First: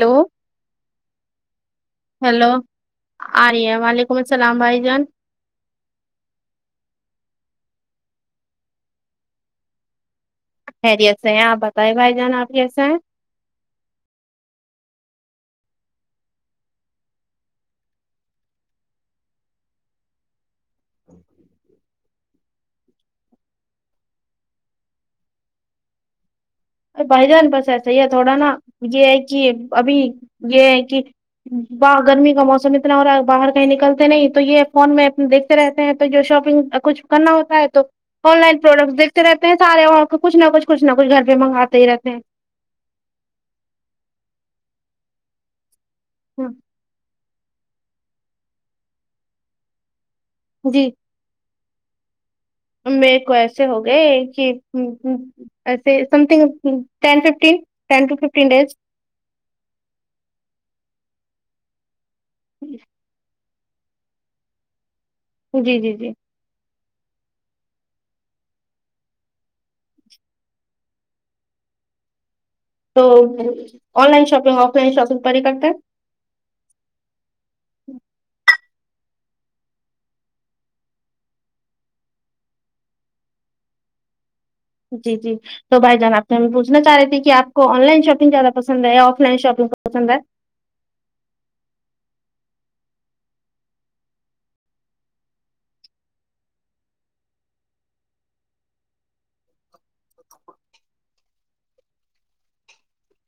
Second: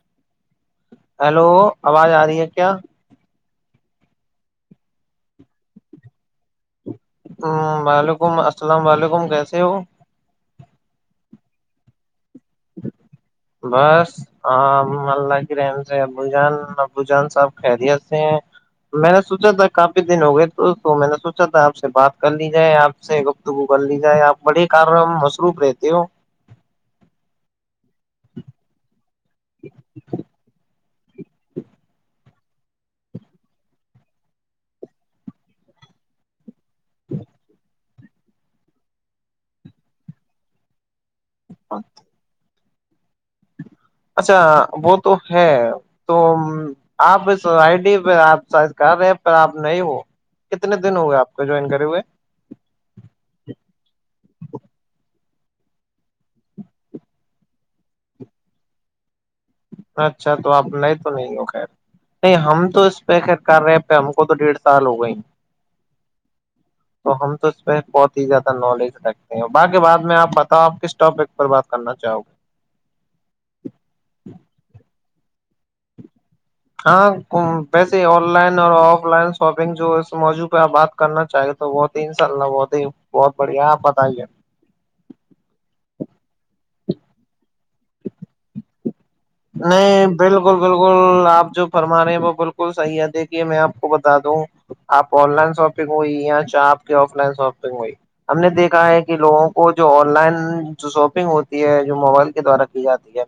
hello hello آواز آ رہی ہے ہیلو کیا آ رہ ہے وعلیکم السلام بھائی جان ہ وعلیکم السلام و علیکم کیسے ہو خیرییت سےے ہیں آپ بتائی بھائی جان آپ کیسے ہیں بس ہ اللہ کی رن سے ابو جان ابو جان سب خیریت سے ہیں میں نے سوچا تھا کافی دن ہو گئے تو تو میں نے سوچا تھا آپ سے بات کر لی جائے آپ سے گفتگو کر لی جائے آپ بڑے کار مصروف رہتے ہو ا بھائی جان بس ایسا ہی ہے تھوڑا نا یہ ہے کہ ابھی یہ ہے کہ ب گرمی کا موسم اتنا ہو رہا باہر کہیں نکلتے نہیں تو یہ فون میں دیکھتے رہتے ہیں تو جو شاپنگ کچھ کرنا ہوتا ہے تو آن لائن پروڈکٹس دیکھتے رہتے ہیں سارے کچ نہ کچھ کچ نہ کچھ گھر منگ آتے ہی رہتے ہیں اچھا وہ تو ہے تو آپ س آئی ڈی پہ آپ سائز کر رہے پر آپ نہیں ہو کتنے جی دن ہو گئے آپ کو جوائن کرے ہوئے میرے کو ایسے ہو گئے کہ ایے سمنگ ٹ ففین ٹ ففین ڈز اچھا تو آپ نہیں تو نہیں ہو خیر نہیں ہم تو اس پہ کر رہے پ ہم کو تو ڈیڑھ سال ہو گئے ہی جی جی جی ج تو ہم تو اس پہ بہت ہی زیادہ نالج رکھتے ہیں باقی بعد میں آپ بتاؤ آپ کس ٹاپک پر بات کرنا چاہو گے تو online shopping offline shopping پر ہی کرتا ہے ہاں ویسے آن لائن اور آف لائن شاپنگ جو اس موجوع پہ آپ بات کرنا چاہیے تو وہ ت ان شاء اللہ وہت بہت بڑھیا آپ بتائیے جی جی تو بھائی جان آ سے ہم پوھنا چاہ رہے تھ کہ آپ کو آن لائن شاپنگ زیادہ پسند ہے آف لائن شپ نہیں بالکل بالکل بالکل آپ جو فرما رہے ہیں وہ بالکل صحیح ہے دیکھیے میں آپ کو بتا دوں آپ آن لائن شاپنگ ہوئی یا چاہ آ کی آف لائن شاپنگ ہوئی ہم نے دیکھا ہے کہ لوگوں کو جو آن لائن جو شاپنگ ہوتی ہے جو موبائل کے دوارا کی جاتی ہے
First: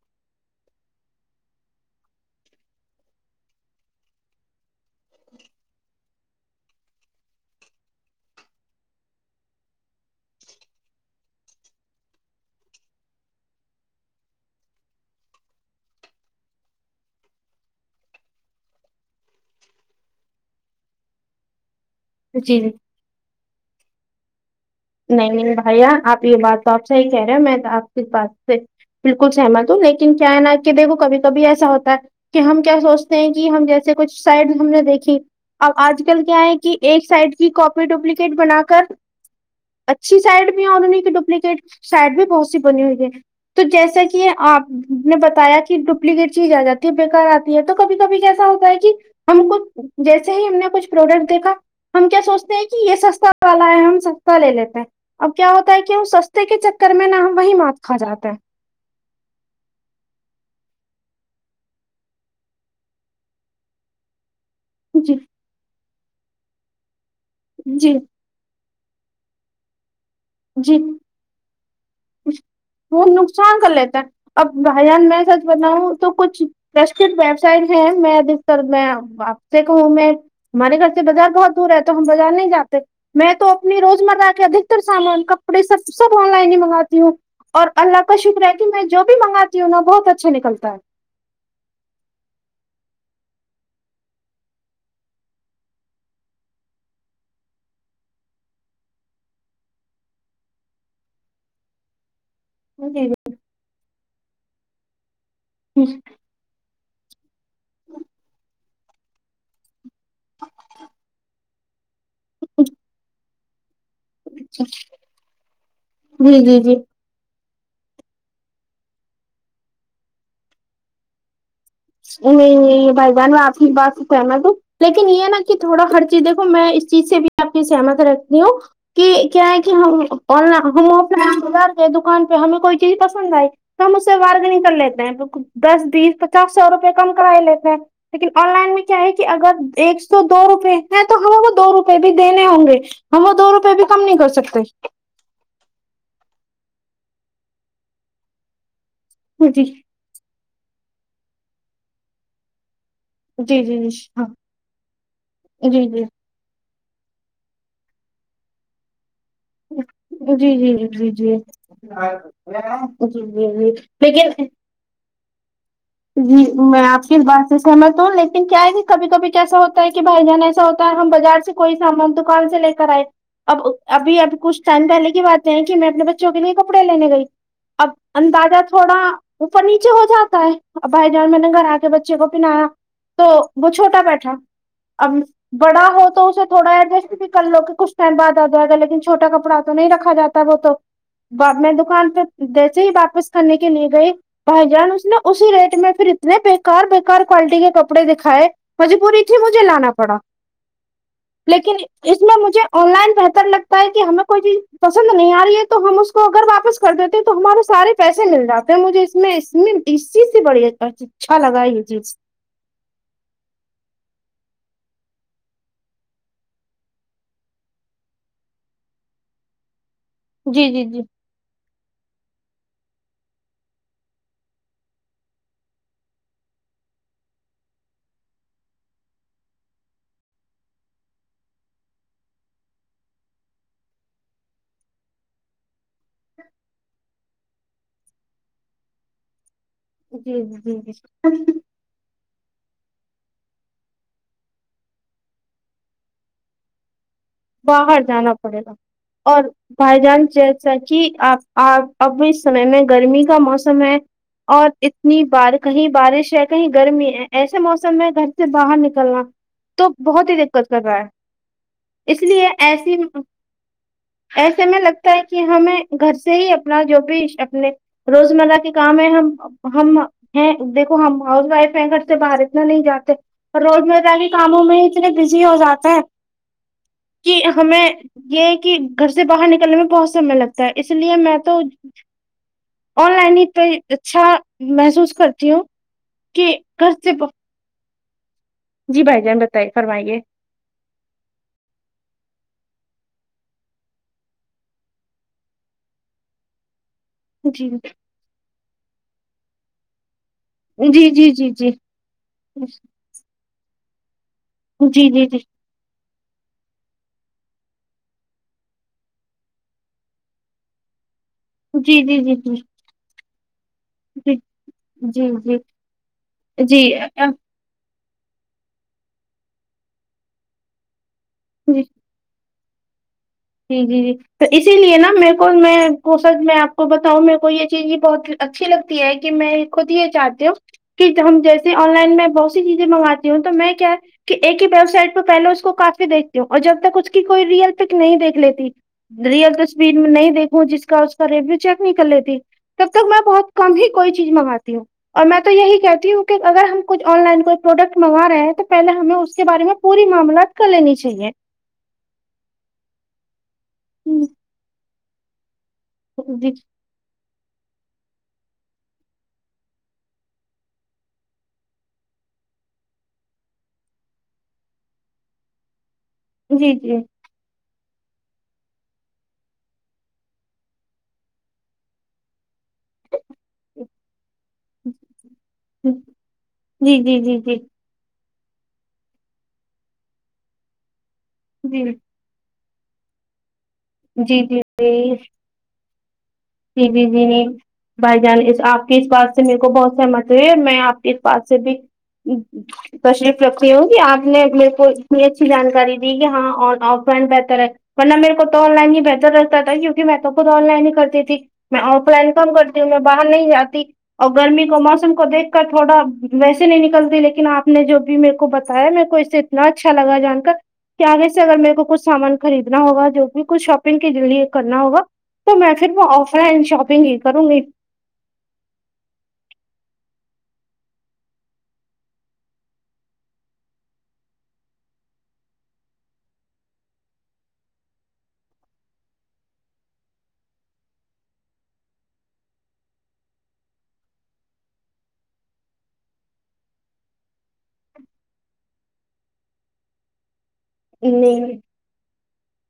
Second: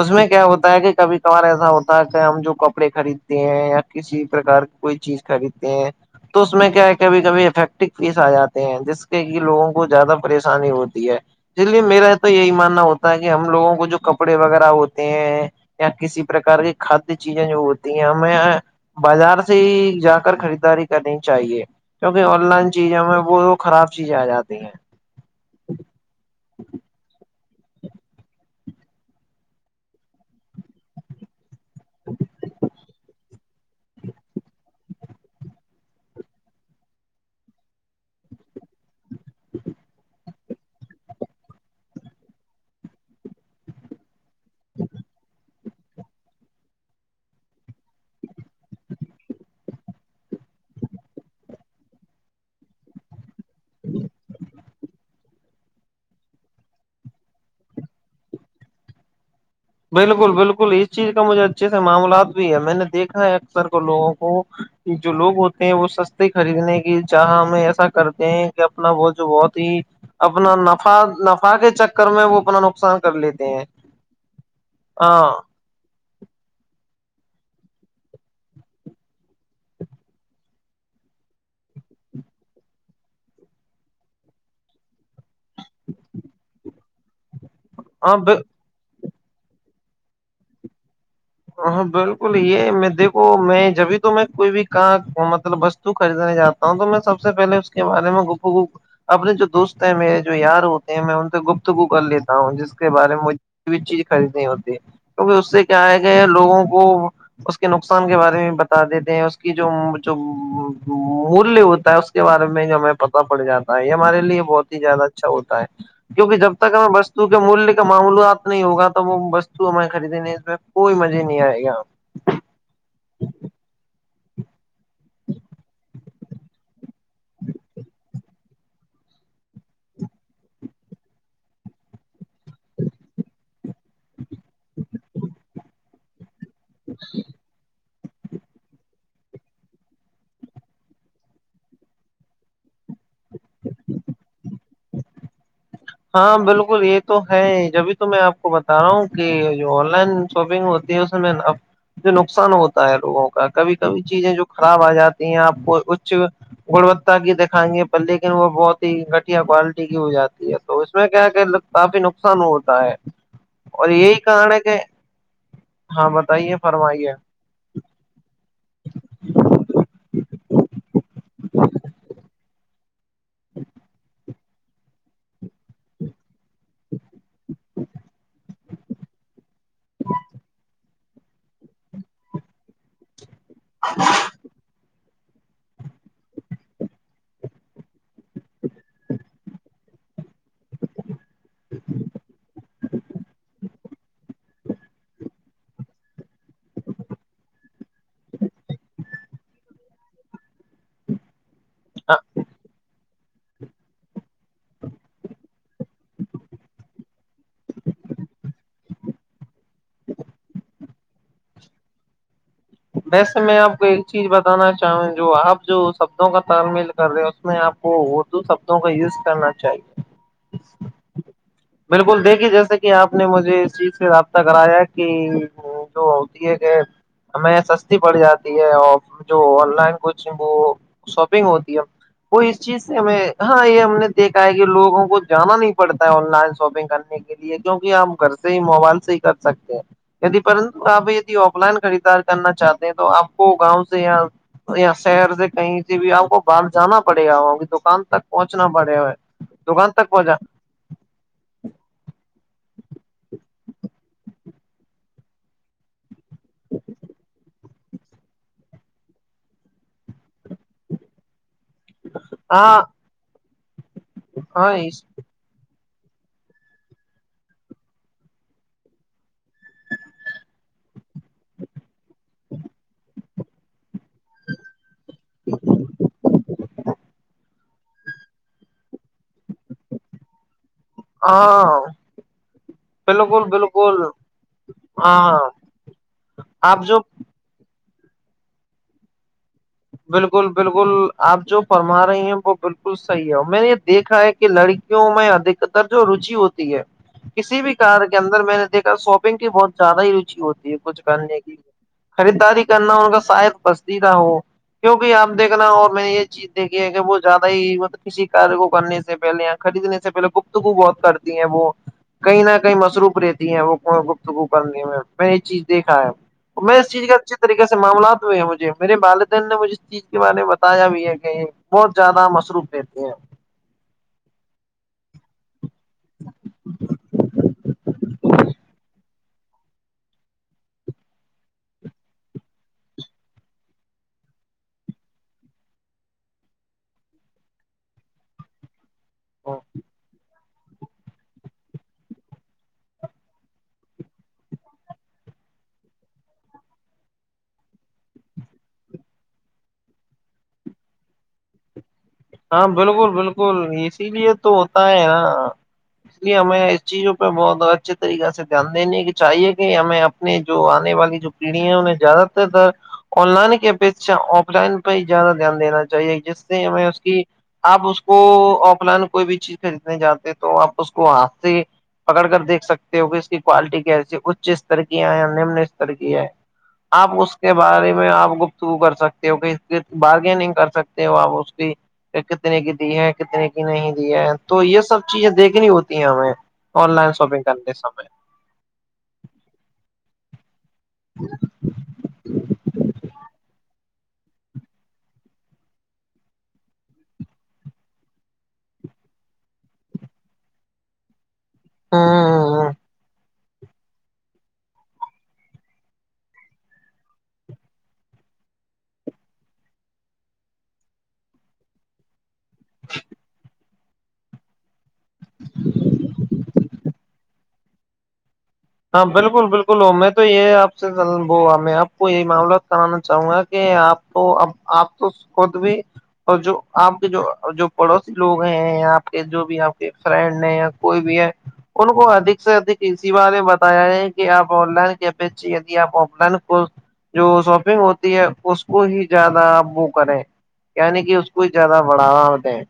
اس میں کیا ہوتا ہے کہ کبھی کبار ایسا ہوتا ہے کہ ہم جو کپڑے خریدتے ہیں یا کسی پرک کی کوئی چیز خریدتے کہ تو اس میں کیا ہے کبھی کبھی افیکٹو فیس آ جاتے ہیں جس کے کہ لوگوں کو زیادہ پریشانی ہوتی ہے اس لیے میرا تو یہی ماننا ہوتا ہے کہ ہم لوگوں کو جو کپڑے وغیرہ ہوتے ہیں یا کسی پرک کی کھادی چیزیں جو ہوتی ہیںیں بازار سے ہی جا کر خریداری کرنی چاہیے کیونکہ آن جی جی لائن چیزوں میں وہ خراب چیزیں آ جاتی ہیں نہیں نہیں بھیا آپ یہ بات تو آپ سےح ہی کہہ رہے ہو میںپ اس بات سے بالکل سہمت ہوں لیکن کیا ہے نہ کہ دیکھو کبھی کبھی ایسا ہوتا ہے کہ ہم کیا سوچتے ہیں کہ ہم جیسے کچھ سائڈ ہم نے دیکھی اب آج کل کیا ہے کہ ایک سائڈ کی کاپی ڈوپلیکیٹ بنا کر اچھی سائڈ بھی اور انہیں کی ڈوپلیکیٹ سائڈ بھی بہت سی بنی ہوئی ہے تو جیسا کہ کہ آپ نے بتایا کہ ڈپلیکیٹ چیز آ جاتی ہے بےیکار آتی ہے تو کبھی کبھی جیسا ہوتا ہے کہ ہم کو جیسے ہی ہم نے کچھ پروڈکٹ دیکھا ہم کیا سوچتے ہیں کہ یہ سستا والا ہے ہم س لے لیتے ہیں اب کیا ہوتا ہے کہ وہ سستے کے چکر میں نہ وہیں مات کھ جاتا ہے بالکل بالکل اس چیز کا مجھے اچھے سے معاملات بھی ہے میں نے دیکھا ہے اکثر کو لوگوں کو کہ جو جی لوگ ہوتے ہیں وہ سستے خریدنے کی جہاں ہم ایسا جی کرتے ہیں اپنا وہ جو بہت ہی اپنا جی نفا نفا کے چکر کر میں وہ اپنا نقصان وہ کر لیتے نقصان ہیں کر لیتا ہے اب بھائی جان میں ہاں س بناؤں تو کچھ پرشٹت ویبسائٹ ہیں میں ادر میں وپ سے کہوں میں ہمارے گھر سے بازار بہت دور ہے تو ہم بازار نہیں جاتے میں تو اپنی روزمرہ کے ادکتر سامان کپڑے سب سب آن لائن ہی منگاتی ہ ہوں اور اللہ کا ہاں شکر ہے کہ میں جو بھی منگاتی ہوں نا بہت اچھا نکلتا ہے ہاں بالکل یہ میں دیکھو میں جبھی تو میں کوئی بھی کہاں مطلب بس تو خریدنے جاتا ہوں تو میں سب سے پہل اس کے بارے میں گ اپنے جو دوست ہیں میرے جو یار ہوتے ہیں میں ان سے گفتگو کر لیتی ہ ہ جس کے ہے جی بارے میں مج بھی چیز خریدنی ہوتی کیکہ اس سے جی کیا ہے کہ لوگوں کو اس کے نقصان کے بارے میں ب دیتے ہیں اس کی جو جو مولیہ ہوتا ہے اس کے بارے میں جو ہمیں پتا پڑ جاتا یہ ہمارے لیے بہت ہی زیادہ اچھا ہوتا ہے کیونکہ جی جب جی تک جی ہمیں بس کیکہ مولیہ کا معاملات نہیں ہوگا تو وہ وستو ہمیں خریدینے اس میں کوئی مزے نہیں آئے گا نہیں نہیں بھائی بان آپ کی بات کہنا تو لیکن یہ ہے نا کہ تھوڑا ہر چیز دیکھو میں اس چیز سے بھی آپ کی سہمت رکھتی ہوں کہ کیا ہے کہ ہم ہم آف لائن بازار گ دکان پہ ہمیں کوئی چیز پسند آئی ہم اس سے وارگنگ کر لیتے ہیں دس بیس پچاس سو روپئے کم کرا لیتے ہیں لیکن آن لائن میں کیا ہے کہ اگر ایک سو دو روپئے ہیں تو ہمیں کو دو روپئے بھی دینے ہوں گے ہم وہ دو روپئے بھی کم نہیں کر سکتے ہاں بالکل یہ تو ہے جبھی تو میں آپ کو بتا رہا ہوں کہ جی جو آن لائن شاپنگ ہوتی ہے اس میں جو نقصان ہوتا ہوتا ہے لوگوں کا جی کبھی جی جی کبھی ہاں چیزیں جو خراب آ جاتی ہیں آپ کو جی جی اچ گنوتتا کی دکھائیں گے پر لیکن وہ بہت ہی گٹھیا کوالٹی کی ہو جاتی جی ہے جی جی تو جی اس میں جی کیا کہ کافی جی نقصان ہوتا ہے جی جی اور یہی لیکن کن ہے کہ ہاں جی بتائیے میں آپ فرمائیے کی بات سے سہمت ہوں لیکن کیا ہے بھی کبھی کبھی کیسا ہوتا ہے کہ بھائی جان ایسا ہوتا ہم بازار سے کوئی سامان دکان سے لے کے کرئے اب ابھی اب کچھ ٹائم پہلے کی بات ہیں کہ میں اپنے بچوں کے لیے کپڑے لینے گئی اب اندازہ تھوڑا اوپر نیچے ہو جاتا ہے اب بھائی جان میں لن گگر آ کے بچے کو پناایا تو وہ چھوٹا بیٹھا اب بڑا ہو تو اسے تھوڑا ایڈجسٹ بھی کر لو کہ کچھ ٹائم بعد آ جائے گا لیکن چھوٹا کپڑا تو نہیں رکھا جاتا ت وہ تو میں دکان پہ جیسے ہی واپس کرنے کے لیے گئی بھائی جان اس نے اسی ریٹ میں پھر اتنے بےیکار بےکار کوالٹی کے کپڑے دکھائے مجبوری تھی مجھے لانا پڑا ہ لیکن اس میں مجھے آن لائن بہتر لگتا کہ ہمیں کوئی چیز پسند نہیں آ رہی ہے تو ہم اس کو اگر واپس کر دیتے ہیں تو ہمارے سارے پیسے مل جاتے ہیں مجھے اس میں اس میں اسیز سے بڑی اچھا لگا ہے یہ چیز ویسے میں آپ کو ایک چیز بتانا چاہوں جو آپ جو شبدوں کا تعالمیل کر رہے ہیں اس میں آپ وہ اردو شبدوں کا یوز کرنا چاہیے جی جی جی بالکل دیکھیے جیسے کہ آپ نے مجھے اس چیز سے رابطہ کرایا کہ نہیں تو ہوتی ہے کہ ہمیں سستی پڑ جاتی ہے اور جو آن لائن کوچنگ وہ شاپنگ ہوتی ہے وہ اس چیز سے ہمیں ہاں یہ ہم نے دیکھا ہے کہ لوگوں کو جانا نہیں پڑتا ہے آن لائن شاپنگ کرنے کی لیے کیکہ آپ گھر سے ہی موبائل سے ہی کر سکتے ہیں ی جی پرنت آپ جی جی آف لائن ار کرنا چاہتے ہیں تو آپ کو گاؤں سے یا یا شہر سے کہیں سے بھی آپ کو باہر جانا پڑے گا ہو باہر دکان تک جانا پڑے پہنچنا پڑےا ہے دکان تک پہنچا سچی آپپ اب اس سمے میں گرمی کا موسم ہے اور اتنی بار کہیں بارش ہے کہیں گرمی ہے ایسے موسم میں گھر سے باہر نکلنا تو بہت ہی دقت کر رہا ہے اس لیے ہاں ایسی ایسے ہاں میں اس لگتا ہے کہ ہمیں گھر سے ہی اپنا جو بھی اپنے روزمرہ کے کام ہے ہم ہم ہیں دیکھو ہم ہاؤس وائف ہے گھر سے باہر اتنا نہیں جاتے روز مر کاموں میں اتنے بزی ہو جاتے ہیں کہ ہمیں یہ کہ گھر سے باہر نکلنے میں بہت سمے لگتا ہے اس لیے میں تو ہاں آن لائن بالکل ہی پہ بالکل اچھا محسوس ہاں کرتی ہوں کہ آپ کر جو سے جی بائی جان بتائیے فرمائیے بالکل بالکل آپ جو فرما رہے ہیں وہ بالکل صحیح ہے اور میں نے یہ دیکھا ہے کہ لڑکیوں میںدھ تر جو روچی ہوتی ہے کسی جی بھی کار کے اندر میں نے دیکھا شاپنگ کی بہت زیادہ ہی روچی ہوتی ہے یہ کچھ جی جی کرنے کی جی جی لی جی خریداری کرنا ان کا شاید بستیدہ ہو جی کیوںکہ جی آپ دیکھنا اور میں یہ چیز دیکھیے کہ وہ زیادہ ہی مطلب کسی کار کو کرنے سے پہلے خریدنے سے پہلے گفتگو بہت کرتے ہیں وہ جی جی جی جی کہیں نہ کہیں مصروف رہتی ہیں وہ جی گفتگو کرنے میں میں جی نے یہ چیز دیکھا ہے میں جی اس چیز کا اچھی جی طریقے سے معاملات ہوئے ہیں مجھے میرے والدین نے مجھے اس چیز کے بارے میں بتایا بھی ہے کہ یہ بہت زیادہ مصروف کہتے ہیں جی جی جی تو اسی لیے نا میر کو میں کو سج میں آپ کو بتاؤں میرے کو یہ چیز بھی بہت اچھی لگتی ہے کہ میں خود ہی یہ چاہتی ہوں کہ ہم جیسے آن لائن میں بہت سی چیزیں منگاتی ہوں تو میں کیا ایک ہی ویب سائٹ پہ پہے اس کو کافی دیکتی ہوں اور جب تک اس کی کوئی ریئل پک نہیں دیکھ لیتی ریئل تو اسپرین میں نہیں دیکھوں جس کا اس کا ریویو چیک نہیں کر لیتی تب تک میں بہت کم ہی کوئی چیز منگاتی ہوں اور میں تو یہی کہتی ہوں کہ اگر ہم کچھ آن لائن کوئی پروڈکٹ منگا رہے ہیں تو پہلے ہمیں اس کے بارے میں پوری معاملات کر لینی چاہیے ہاں بالکل بالکل اسی لیے تو ہوتا ہے نا اس لیے جی ہمیں چیزوں پہ بہت اچھے طریقہ سے دھیان دینے کی چاہیے کہ ہمیں اپنے جو آنے والی جو پیڑھی ہے انہیں زیادہ ترر آن لائن کی اپیشا آف لائن پہ ہی زیادہ دھیان دینا چاہیے جی سے میں آپ اس کو آف لائن کوئی بھی چیز خریدنے جاتتے تو آپ اس کو ہاتھ سے پکڑ کریکھ سکتے ہو کہ اس کی کوالٹی کیسی اچ ر جی کیا نمن ستر کی ہے آپ جی جی اس کے جی بارے میں آپ کو شو کر سکتے ہو ک بارگیننگ کر سکتے ہو آپ اس کی جی کتنے کی دی ہے کتنے کی نہیں دی ہے جی جی تو یہ سب چیزیں دیکھنی ہوتی ہیں ہمیں جی آن جی لائن جی شاپنگ جی کرتے سمے بھائی جان آپ کی اس بات سے میرے کو بہت سہمت ہوئے ہے میں آپ اسس پاس سے بھی تشریف رکھتی ہوں کہ آپ نے میرے کو اتنی اچھی جانکاری دی کہ ہاں آف رائنٹ بہتر ہے ورنہ میرے کو تو آ لائن ہی بہتر لگتا تھا کیونکہ میں تو خود آن لائن ہی کرتی تھی میں آف لائن کم ہ کرتی ہوں میں باہر نہیں جاتی اور گرمی کو موسم کو دیکھ کر تھوڑا ویسے نہیں نکلتی لیکن آپ نے جو بھی میرے کو بتایا میرے کو اس سے اتنا اچھا لگا جان کر کیانےے سے اگر میرے کو کچھ سامان خریدنا ہوگا جو بھی کچھ شاپنگ کےعے کرنا ہوگا تو میں پھر وہ آف شاپنگ ہی کروں گی ہاں بالکل بالکل ا میں تو یہ آپ سے میں آپ کو یہی معاملہات سنانا چاہوں گا کہ آپ تو اب آپ تو خود بھی اور جو آپ کے جو جو پڑوسی لوگ ہیں آپ کے جو بھی آپ کے فرینڈ ہیں یا کوئی بھی ہے ان کو ادک سے ادک اسی والے ب ہیں کہ آپ آن لائن کیا پچ آپ آن لائن کو جو شاپنگ ہوتی ہے اس کو ہی زیادہ آپ وہ کریں نہیں کہ اس کو زیادہ بڑھا دیں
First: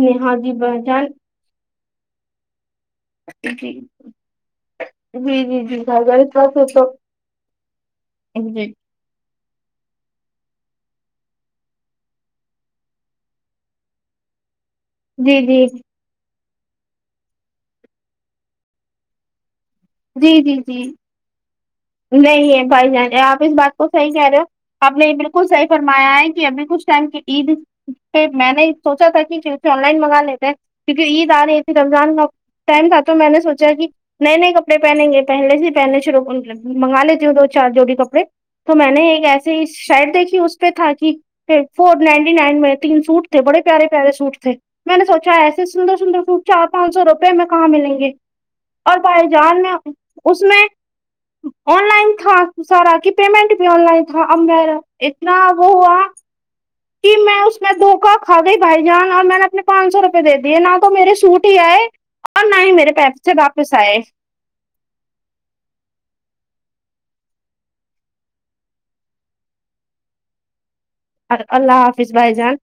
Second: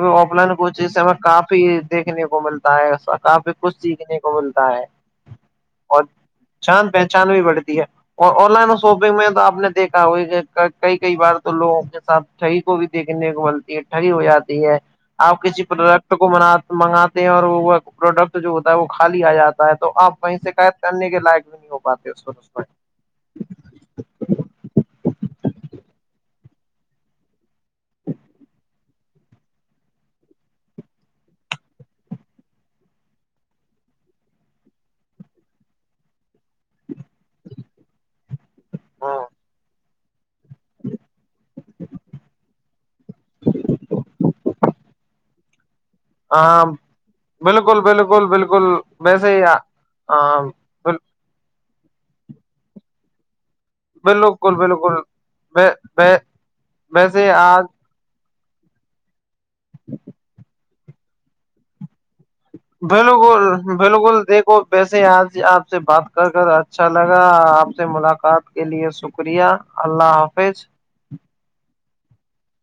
نہیں آپ ہاں جی لائن کوھ بھائی سے جان ہمیں کافی دیکھنے کو ملتا ہے کافی جی کچھ سیکھنے کو ملتا ہے جی جی جی اور گھر گھر تو تو- جان تو- پہچان بھی بڑھتی ہے اور آن جی لائن شوپنگ میں تو آپ نے دیکھا ہو کہ کئی کئی بار تو لوگوں کے ساتھ ٹھی کو بھی دیکھنے مل ٹھگی ہو جاتی ہے جی آپ کسی جی پروڈکٹ کو م منگاتے ہیں اور وہ پروڈکٹ جو ہوتا ہے وہ خالی آ جاتا ہے تو آپ جی وہیں جی شکیت جی کرنے کے لائق بھی نہیں ہوگ نہیں ہے بھائی جان آپ اس بات کو صحیح کہہ رہے ہو آپ نے یہ بالکل صحیح فرمایا ہے کہ ایں کچھ ٹائم کی عید پھر میں نے سوچا تھا کہے آن لائن منگا لیتے ہیں کیونکہ عید آ رہی تھی رمضان میں ٹائم تھا تو میں نے سوچا کہ نئے نئے کپڑے پہنیں گے پہلے سے پہننے شرو منگا لیتی ہوں دو چار جوڑی کپڑے تو میں نے ایک ایسی شیڈ دیکھی اس پہ تھا کہ فور نائنٹی نائن میں تین سوٹ تھے بڑے پیے پارے سوٹ تھے میں نے سوچا ایے سندر سندر فوٹ ہاں چار پانچ سو روپے میں کہاں بالکل ملیں گے بالکل بالکل اور بھائی ویسے ہی جان میں ہاں اس میں آن لائن تھا سارا کی پیمنٹ بھی آن لائن تھا بالکل ایر اتنا بالکل وہ ہوا ویسے میں اس آج میں دو کا کھ گئی بھائی جان اور میں نے اپنے پانچ سو روپے د دیے نہ تو میرے سوٹ ہی آئے اور نہیں میرے پیسے بالکل واپس آئے بالکل دیکھو ویسے آج آپ سے بات کر کر اچھا لگا آپ سے ملاقات کے لیے شکریہ اللہ حافظ ار اللہ حافظ بھائی جان